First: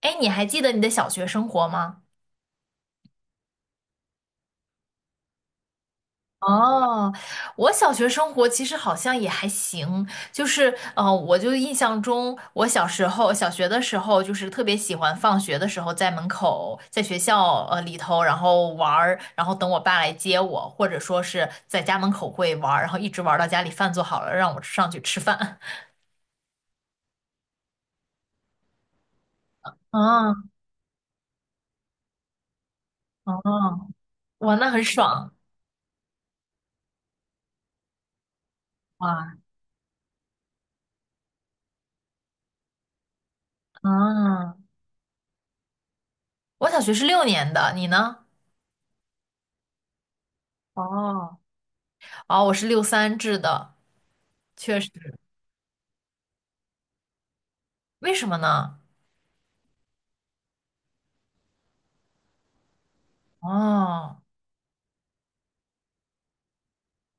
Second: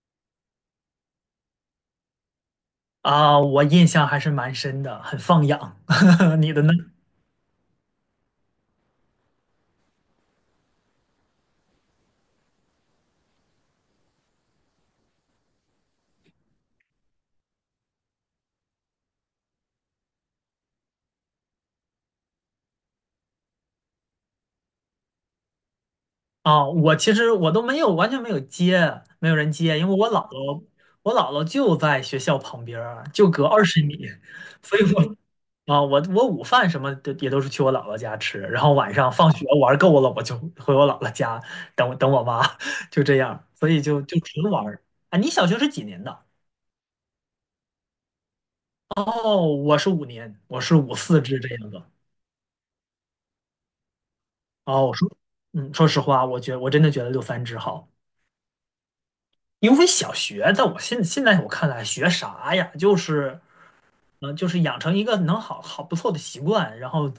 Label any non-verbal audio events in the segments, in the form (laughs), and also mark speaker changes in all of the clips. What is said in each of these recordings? Speaker 1: 哎，你还记得你的小学生活吗？
Speaker 2: 啊，我印象还是蛮深的，很放养。(laughs) 你的呢？
Speaker 1: 哦，我小学生活其实好像也还行，就是我就印象中，我小时候小学的时候，就是特别喜欢放学的时候在门口，在学校里头，然后玩儿，然后等我爸来接我，或者说是在家门口会玩儿，然后一直玩儿到家里饭做好了，让我上去吃饭。(laughs)
Speaker 2: 啊，其实我都没有，完全没有接，没有人接。因为我姥
Speaker 1: 啊
Speaker 2: 姥，我姥姥就在学校旁边儿，就
Speaker 1: 哦，
Speaker 2: 隔20米。
Speaker 1: 哇，
Speaker 2: (laughs)
Speaker 1: 那
Speaker 2: 所
Speaker 1: 很
Speaker 2: 以
Speaker 1: 爽
Speaker 2: 我啊，我午饭什么的也都是去我姥姥家吃。然后晚上放
Speaker 1: 哇！
Speaker 2: 学玩够了，我就回我姥姥家等我妈。(laughs) 就这样，所以就纯
Speaker 1: 啊，
Speaker 2: 玩儿。啊，你小学是几年的？
Speaker 1: 我小学是六年的，你呢？
Speaker 2: 哦，我是五年，我是五四
Speaker 1: 哦
Speaker 2: 至这样的。
Speaker 1: 哦，我是六三制的，确
Speaker 2: 哦，
Speaker 1: 实。
Speaker 2: 我说，说实话，我真的觉得六三制好。
Speaker 1: 为什么呢？
Speaker 2: 因为小学在我现在我看来学啥呀，就是，
Speaker 1: 哦
Speaker 2: 嗯、就是养成一个能好好不错的习惯。然后，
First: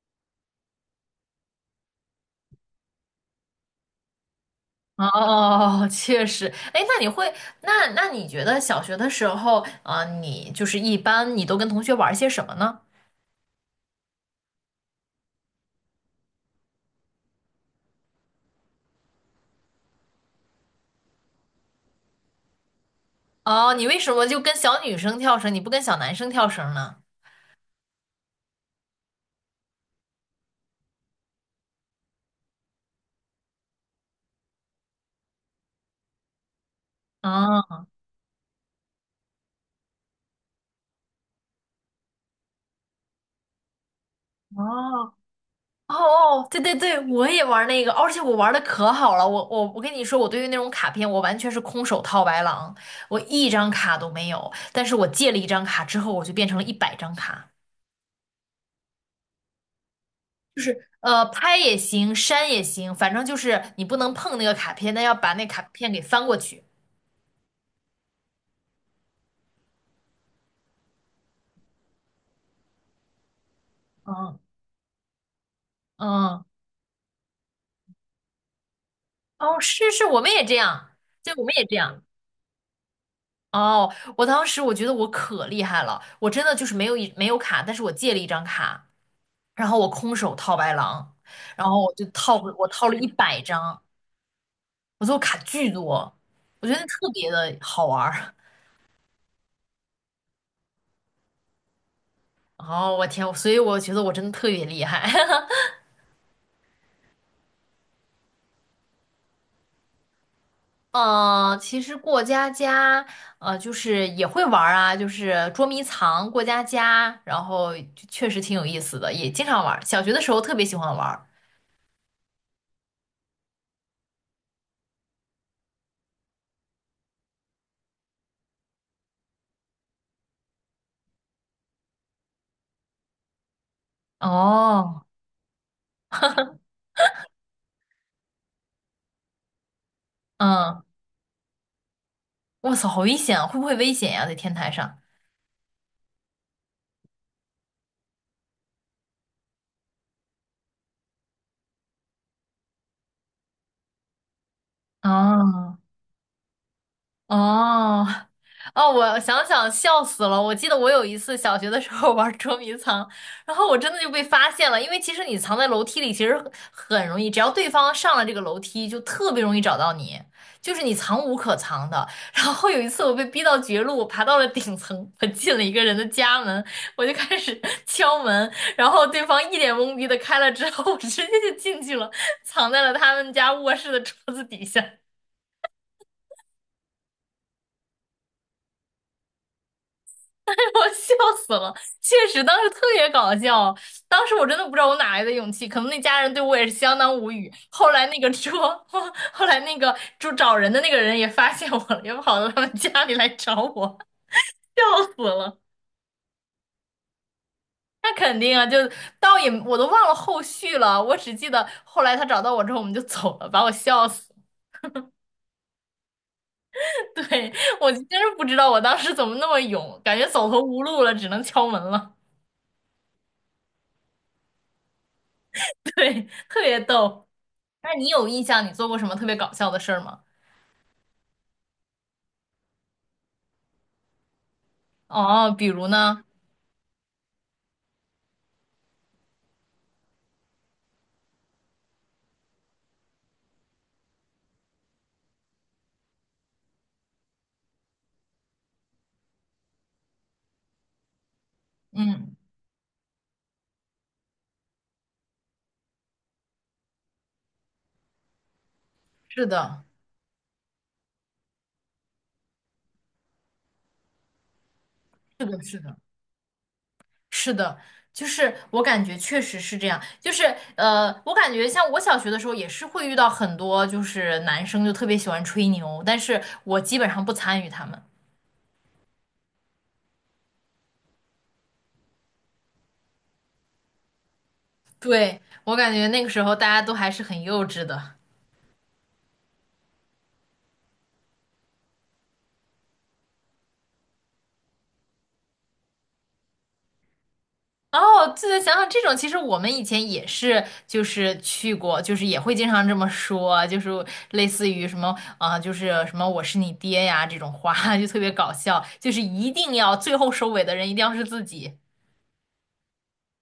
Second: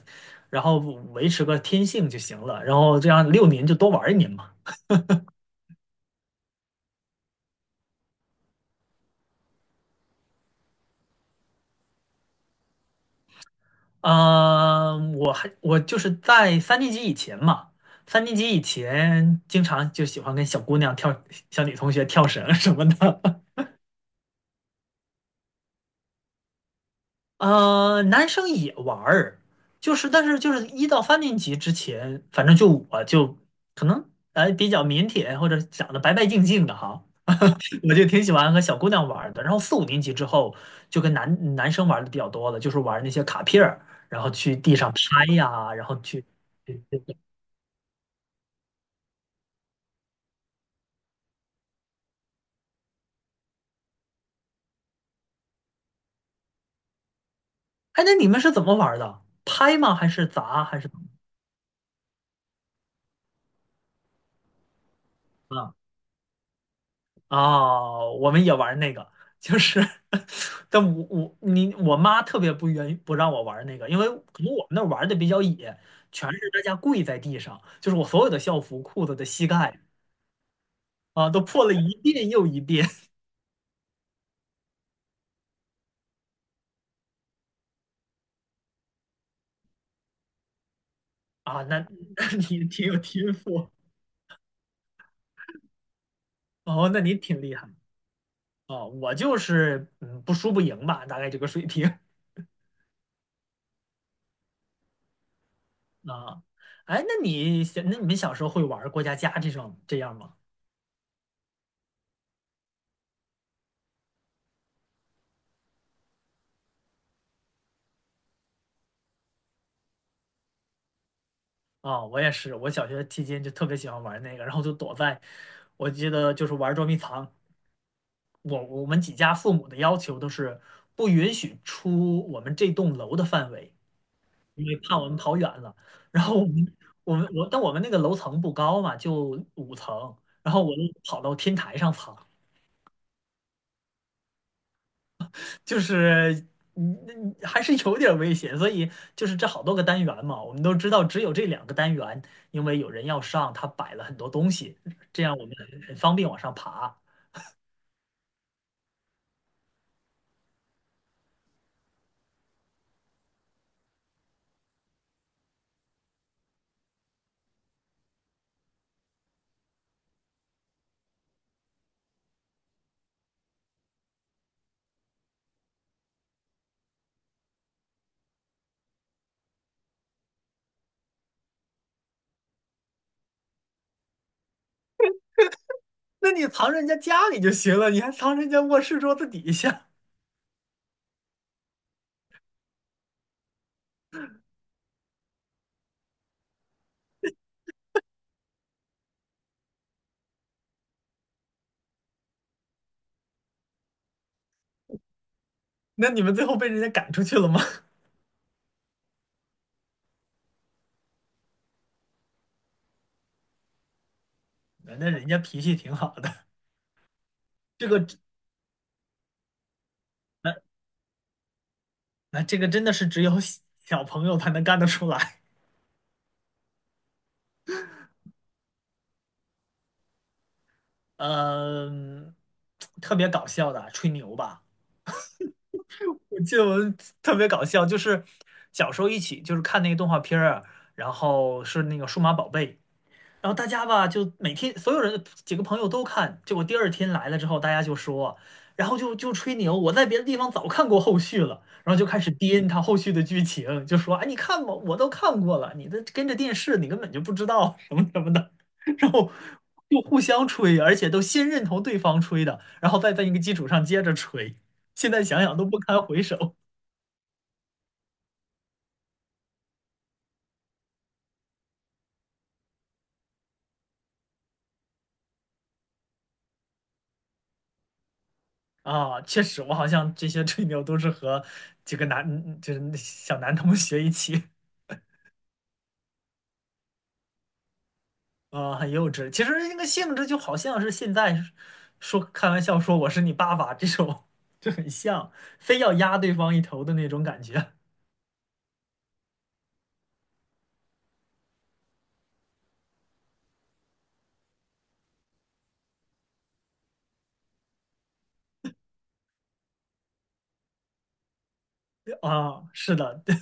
Speaker 2: 然后维持个天性就行了。然后这样6年就多玩1年嘛。
Speaker 1: 哦，确实。哎，那你觉得小学的时候，啊、你就是一般你都跟同学玩些什么呢？
Speaker 2: 啊、我就是在三年级以前嘛，三年级以前经常就喜欢跟小姑娘跳，小女同学跳绳什么的。(laughs)
Speaker 1: 哦，你为什么就跟小女生跳绳，你不跟小男生跳绳呢？
Speaker 2: 男生也玩儿。但是一到三年级之前，反正就我可能比较腼腆或者长得白白净净的哈。
Speaker 1: 哦
Speaker 2: (laughs) 我就挺喜欢和小姑娘玩儿的。然后四五年级之后，就跟男生玩的比较多了，就是玩那些卡片儿，然后去地上
Speaker 1: 哦
Speaker 2: 拍呀，然
Speaker 1: 哦
Speaker 2: 后去，
Speaker 1: 哦，对对
Speaker 2: 去
Speaker 1: 对，
Speaker 2: 去
Speaker 1: 我也玩那个，而且我玩的可好了。我跟你说，我对于那种卡片，我完全是空手套白狼，我一张卡都没有。但是我借了一张卡之后，我就变成了一百张卡。
Speaker 2: 哎，那你们是怎么玩儿的？拍吗？还是砸？还
Speaker 1: 是，
Speaker 2: 是怎么？
Speaker 1: 拍也行，删也行，反正就是你不能碰那个卡片，但要把那卡片给翻过去。
Speaker 2: 哦，我们也玩那个，就是 (laughs) 但我妈特别不愿意不让我玩那个。因为
Speaker 1: 嗯
Speaker 2: 可能我们那儿玩的比较野，全
Speaker 1: 嗯，
Speaker 2: 是大家跪在地上，就是我所有的校服、裤子的膝
Speaker 1: 哦，
Speaker 2: 盖
Speaker 1: 是是，我们也这样，
Speaker 2: 啊
Speaker 1: 对，
Speaker 2: 都
Speaker 1: 我们也
Speaker 2: 破了
Speaker 1: 这
Speaker 2: 一
Speaker 1: 样。
Speaker 2: 遍又一遍。
Speaker 1: 哦，我当时我觉得我可厉害了，我真的就是没有卡，但是我借了一张卡，然后我空手套白狼，
Speaker 2: (laughs) 啊，
Speaker 1: 然
Speaker 2: 那
Speaker 1: 后
Speaker 2: (laughs) 那你
Speaker 1: 我
Speaker 2: 挺
Speaker 1: 套了
Speaker 2: 有
Speaker 1: 一
Speaker 2: 天
Speaker 1: 百
Speaker 2: 赋。
Speaker 1: 张，我最后卡巨多，我觉得
Speaker 2: 哦，那
Speaker 1: 特
Speaker 2: 你
Speaker 1: 别
Speaker 2: 挺厉
Speaker 1: 的
Speaker 2: 害。
Speaker 1: 好玩儿。(laughs)
Speaker 2: 哦，我就是不输不赢吧，大概这个水平。
Speaker 1: 哦，我天，所以我觉得我真的特别厉害。(laughs)
Speaker 2: (laughs) 啊，哎，那你们小时候会玩过家家这种这样吗？
Speaker 1: 嗯，其实过家家，就是也会玩儿啊，就是捉迷藏、过家家，然后就确实挺有意思的，也经常玩儿小学的时候特别喜欢玩儿
Speaker 2: 啊，我也是。我小学期间就特别喜欢玩那个，然后就躲在，我记得就是玩捉迷藏。我们几家父母的要求都是不允许出我们这栋楼的范围，因为怕
Speaker 1: 哦，
Speaker 2: 我们跑远了。然后我们我们我，但我们那个楼层不高嘛，就5层，然后我
Speaker 1: 嗯，
Speaker 2: 就跑到天台上 (laughs) 藏。
Speaker 1: 哇塞，好危险啊！会不会危险呀、在天台上？
Speaker 2: 就是还是有点儿危险。所以就是这好多个单元嘛，我们都知道只有这2个单元。因为有人要上，他摆了很多东西，这样我们
Speaker 1: 哦。
Speaker 2: 很方便往上爬。
Speaker 1: 哦，哦，我想想笑死了。我记得我有一次小学的时候 (laughs) 玩捉迷藏，然后我真的就被发现了。因为其实你藏在楼梯里，其实很很容易，只要对方上了这个楼梯，就特别容易找到你，就是你藏无可藏的。然后有一次我被逼到绝路，我爬到了顶层，我进了一个人的家门，我就开始 (laughs) 敲门，然后对方一脸懵逼的开了之后，我直接就进去了，藏在了他们家卧室的桌子底下。
Speaker 2: 那你藏人家家里就行了，你还藏人家卧室桌子底下。
Speaker 1: (laughs) 我笑死了，确实当时特别搞笑，当时我真的不知道我哪来的勇气，可能那家人对我也是相当无语。后来那个说，(laughs) 后来那个就找人的那个人也发现我了，也跑到他们家里来找我，(laughs) 笑死了。
Speaker 2: 那你们最后被人家赶出去了吗？
Speaker 1: 那肯定啊，倒也我都忘了后续了，我只记得后来他找到我之后我们就走了，把我笑死。
Speaker 2: (laughs) 那人家脾气挺好的。
Speaker 1: (laughs) 对，
Speaker 2: 这
Speaker 1: 我真
Speaker 2: 个只
Speaker 1: 是不知道我当时怎么那么勇，感觉走
Speaker 2: 那
Speaker 1: 投无路了，只能敲门了。
Speaker 2: 那这个真的是只有小小朋友才能干得出来。
Speaker 1: (laughs) 对，特别逗。那你有印象你做过什么特别搞笑的事儿吗？
Speaker 2: 呃嗯，特别搞笑的吹牛吧。
Speaker 1: 哦，比如呢？
Speaker 2: 我记得我特别搞笑，就是小时候一起就是看那个动画片儿啊，然后是那个数码宝贝。然后大家吧，就每天所有人几个朋友都看，结果第二天来了之后，大家就说，然后就吹牛。我在别的地方早看过后续了，然后就开始
Speaker 1: 嗯，
Speaker 2: 编他后续的剧情。就说，哎，你看吧，我都看过了，你的跟着电视，你根本就不知道什么什么的，然后
Speaker 1: 是的，
Speaker 2: 就互相吹，而且都先认同对方吹的，然后再在一个基础上接着吹。现在想
Speaker 1: 是
Speaker 2: 想
Speaker 1: 的，
Speaker 2: 都不
Speaker 1: 是的，
Speaker 2: 堪回首。
Speaker 1: 是的，就是我感觉确实是这样。我感觉像我小学的时候也是会遇到很多，就是男生就特别喜欢吹牛，但是我基本上不参与他们。
Speaker 2: 啊，确实，我好像这些吹牛都是和几个男，就是小男同学一起。
Speaker 1: 对，我感觉那个时候大家都还是很幼稚的。
Speaker 2: 啊，很幼稚。其实那个性质就好像是现在说开玩笑说我是你爸爸这种，就很像，非要压对方一头的那种感觉。
Speaker 1: 哦，这个想想这种，其实我们以前也是，就是去过，就是也会经常这么说，就是类似于什么啊、就是什么我是你爹呀这种话，(laughs) 就特别搞笑，就是一定要最后收尾的人一定要是自己，
Speaker 2: (laughs) 啊，是的，(laughs) 对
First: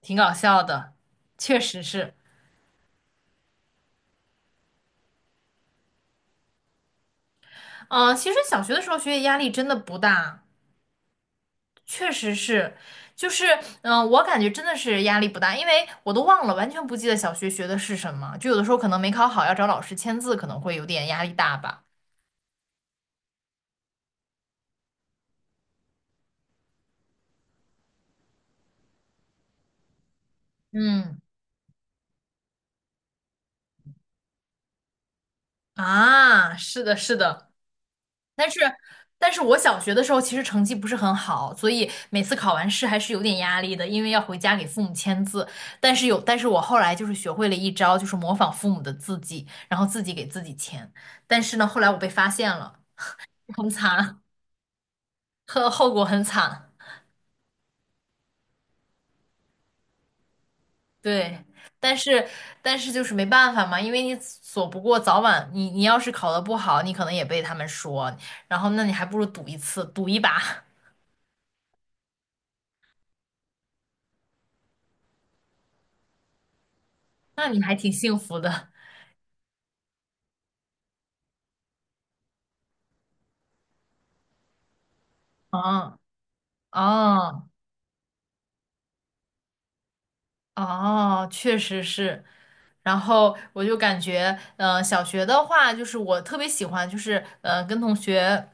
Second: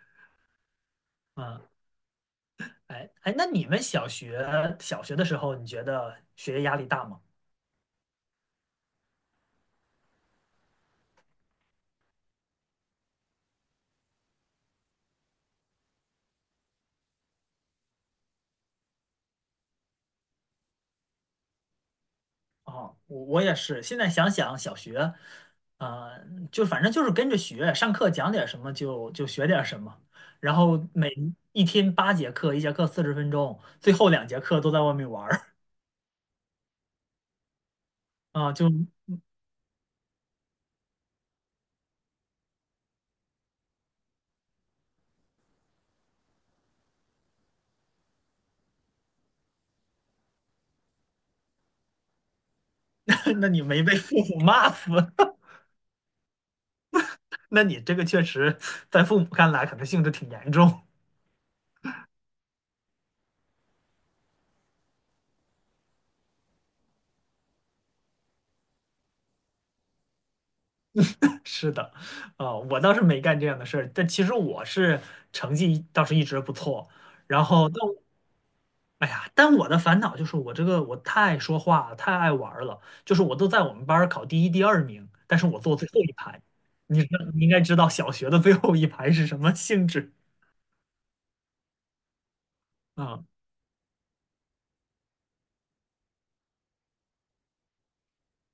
Speaker 1: 挺搞笑的，确
Speaker 2: 啊，
Speaker 1: 实是。
Speaker 2: 哎哎，那你们小学的时候，你觉得学业压力大吗？
Speaker 1: 嗯、其实小学的时候学业压力真的不大，确实是，就是嗯、我感觉真的是压力不大，因为我都忘了，完全不记得小学学的是什么，就有的时候可能没考好，要找老师签字，可能会有点压力大吧。
Speaker 2: 啊，我也是。现在想想小学，啊，就反正就是跟着学，上课讲点什么就学点什么。然后每
Speaker 1: 嗯。
Speaker 2: 一天8节课，一节课40分钟，最后2节课都在外面玩儿。
Speaker 1: 啊，是的，是的，但
Speaker 2: 啊，
Speaker 1: 是，
Speaker 2: 就
Speaker 1: 但是我小学的时候其实成绩不是很好，所以每次考完试还是有点压力的，因为要回家给父母签字。但是我后来就是学会了一招，就是模仿父母的字迹，然后自己给自己签。但是呢，后来我被发现了，
Speaker 2: (laughs) 那你
Speaker 1: 很
Speaker 2: 没被父
Speaker 1: 惨，
Speaker 2: 母骂死？(laughs)
Speaker 1: (laughs) 后果很惨。
Speaker 2: 那你这个确实在父母看来可能性质挺严重。
Speaker 1: 对，但是但是就是没办法嘛，因为你躲不过，早晚你要是考得不好，你可能也被他们说，然后那你还不如赌一次，赌一把。
Speaker 2: (laughs) 是的。啊、我倒是没干这样的事儿。但其实成绩倒是一直不错。然
Speaker 1: 那你
Speaker 2: 后，
Speaker 1: 还
Speaker 2: 但
Speaker 1: 挺
Speaker 2: 我
Speaker 1: 幸福的。
Speaker 2: 哎呀，但我的烦恼就是我这个我太说话了太爱玩儿了。就是我都在我们班儿考第一、第二名，但是我坐最
Speaker 1: 嗯，
Speaker 2: 后一排。你
Speaker 1: 哦，
Speaker 2: 应该知道小学的最后一排是什么性质
Speaker 1: 哦，确实是。然
Speaker 2: 啊
Speaker 1: 后我就感觉，小学的话，就是我特别喜欢，跟同学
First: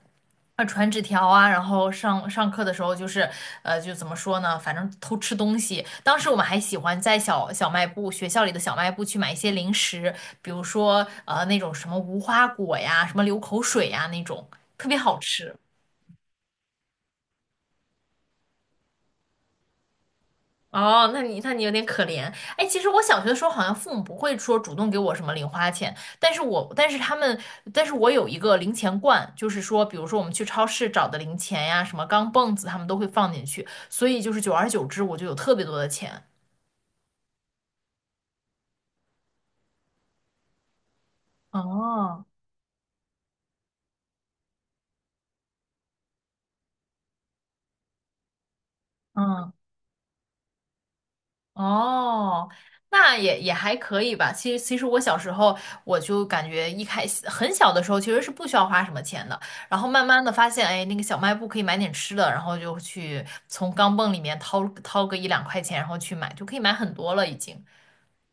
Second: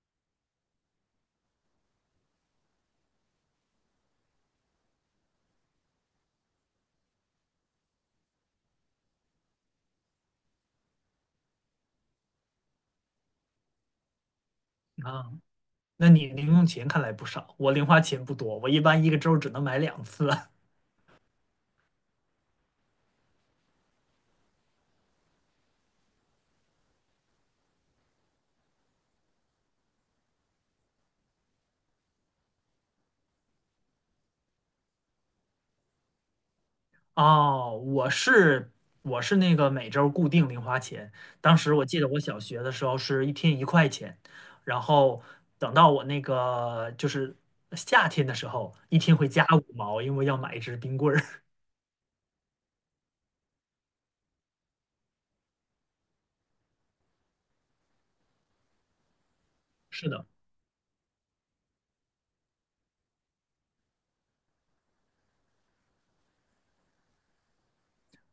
Speaker 1: 啊传纸条啊，然后上课的时候，就怎么说呢，反正偷吃东西。当时我们还喜欢在小卖部，学校里的小卖部去买一些零食，比如说那种什么无花果呀，什么流口水呀那种，特别好
Speaker 2: 啊？
Speaker 1: 吃。
Speaker 2: 那你零用钱看来不少。我零花钱不多，我一般一个周只能买2次。(laughs)
Speaker 1: 哦，那你有点可怜。哎，其实我小学的时候好像父母不会说主动给我什么零花钱，但是我但是他们但是我有一个零钱罐，就是说，比如说我们去超市找的零钱呀，什么钢镚子，他们都会放进去，所以就是久而久之我就有特别多的钱。
Speaker 2: 哦，我是那个每周固定零花钱。当时我记得我
Speaker 1: 哦，
Speaker 2: 小学的时候是一天1块钱。然后等到我那个就是夏天的时候，一天会加
Speaker 1: 嗯。
Speaker 2: 5毛，因为要买一支冰棍儿。
Speaker 1: 哦，那也也还可以吧。其实我小时候我就感觉一开始很小的时候其实是不需要花什么钱的，然后
Speaker 2: (laughs)
Speaker 1: 慢
Speaker 2: 是
Speaker 1: 慢
Speaker 2: 的。
Speaker 1: 的发现，哎，那个小卖部可以买点吃的，然后就去从钢镚里面掏个一两块钱，然后去买，就可以买很多了已经。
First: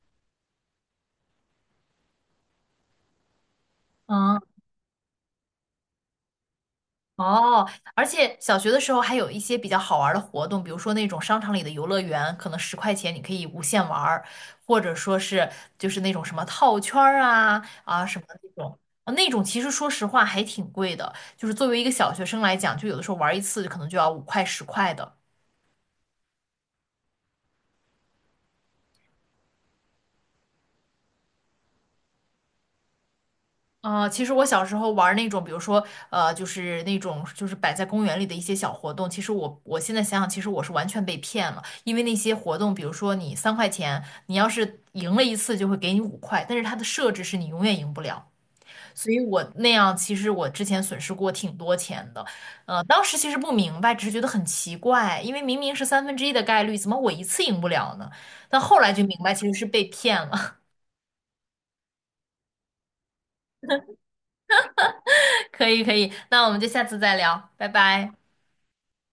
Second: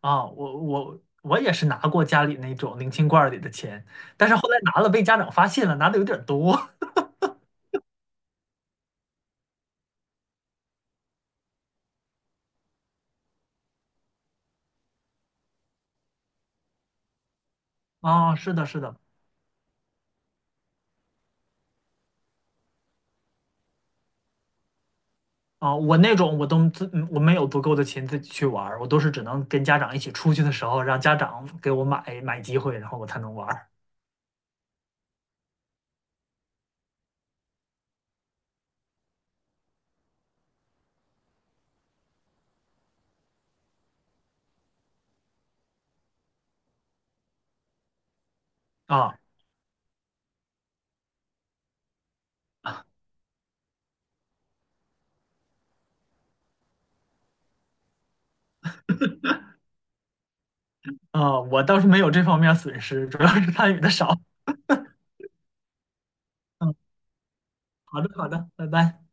Speaker 2: 啊，我也是拿过家里那种零钱罐儿里的钱。但是后
Speaker 1: 嗯。
Speaker 2: 来拿了被家长发现了，拿的有点儿多。
Speaker 1: 哦，而且小学的时候还有一些比较好玩儿的活动，比如说那种商场里的游乐园，可能十块钱你可以无限玩儿，或者说是就是那种什么套圈儿
Speaker 2: (laughs)
Speaker 1: 啊什么
Speaker 2: 啊，
Speaker 1: 那
Speaker 2: 是的，
Speaker 1: 种，
Speaker 2: 是的。
Speaker 1: 啊那种其实说实话还挺贵的，就是作为一个小学生来讲，就有的时候玩儿一次可能就要五块十块的。
Speaker 2: 啊，我那种我都自嗯我没有足够的钱自己去玩儿。我都是只能跟家长一起出去的时候，让家长给我买机会，然后我才能玩儿。
Speaker 1: 其实我小时候玩儿那种，比如说，就是那种就是摆在公园里的一些小活动，其实我我现在想想，其实我是完全被骗了，因为那些活动，比如说你三块钱，你要是赢了一次就会给你五块，但是它的设置是你永远赢不了，所
Speaker 2: 啊
Speaker 1: 以我那样其实我之前损失过挺多钱的，当时其实不明白，只是觉得很奇怪，因为明明是三分之一的概率，怎么我一次赢不了呢？但后来就明白其实是被骗了，
Speaker 2: 啊，我倒是没有这方面损失，主要是参与的少。
Speaker 1: (laughs) 可以可以，那我们就
Speaker 2: 嗯，
Speaker 1: 下次再聊，拜
Speaker 2: 好的
Speaker 1: 拜。
Speaker 2: 好的，拜拜。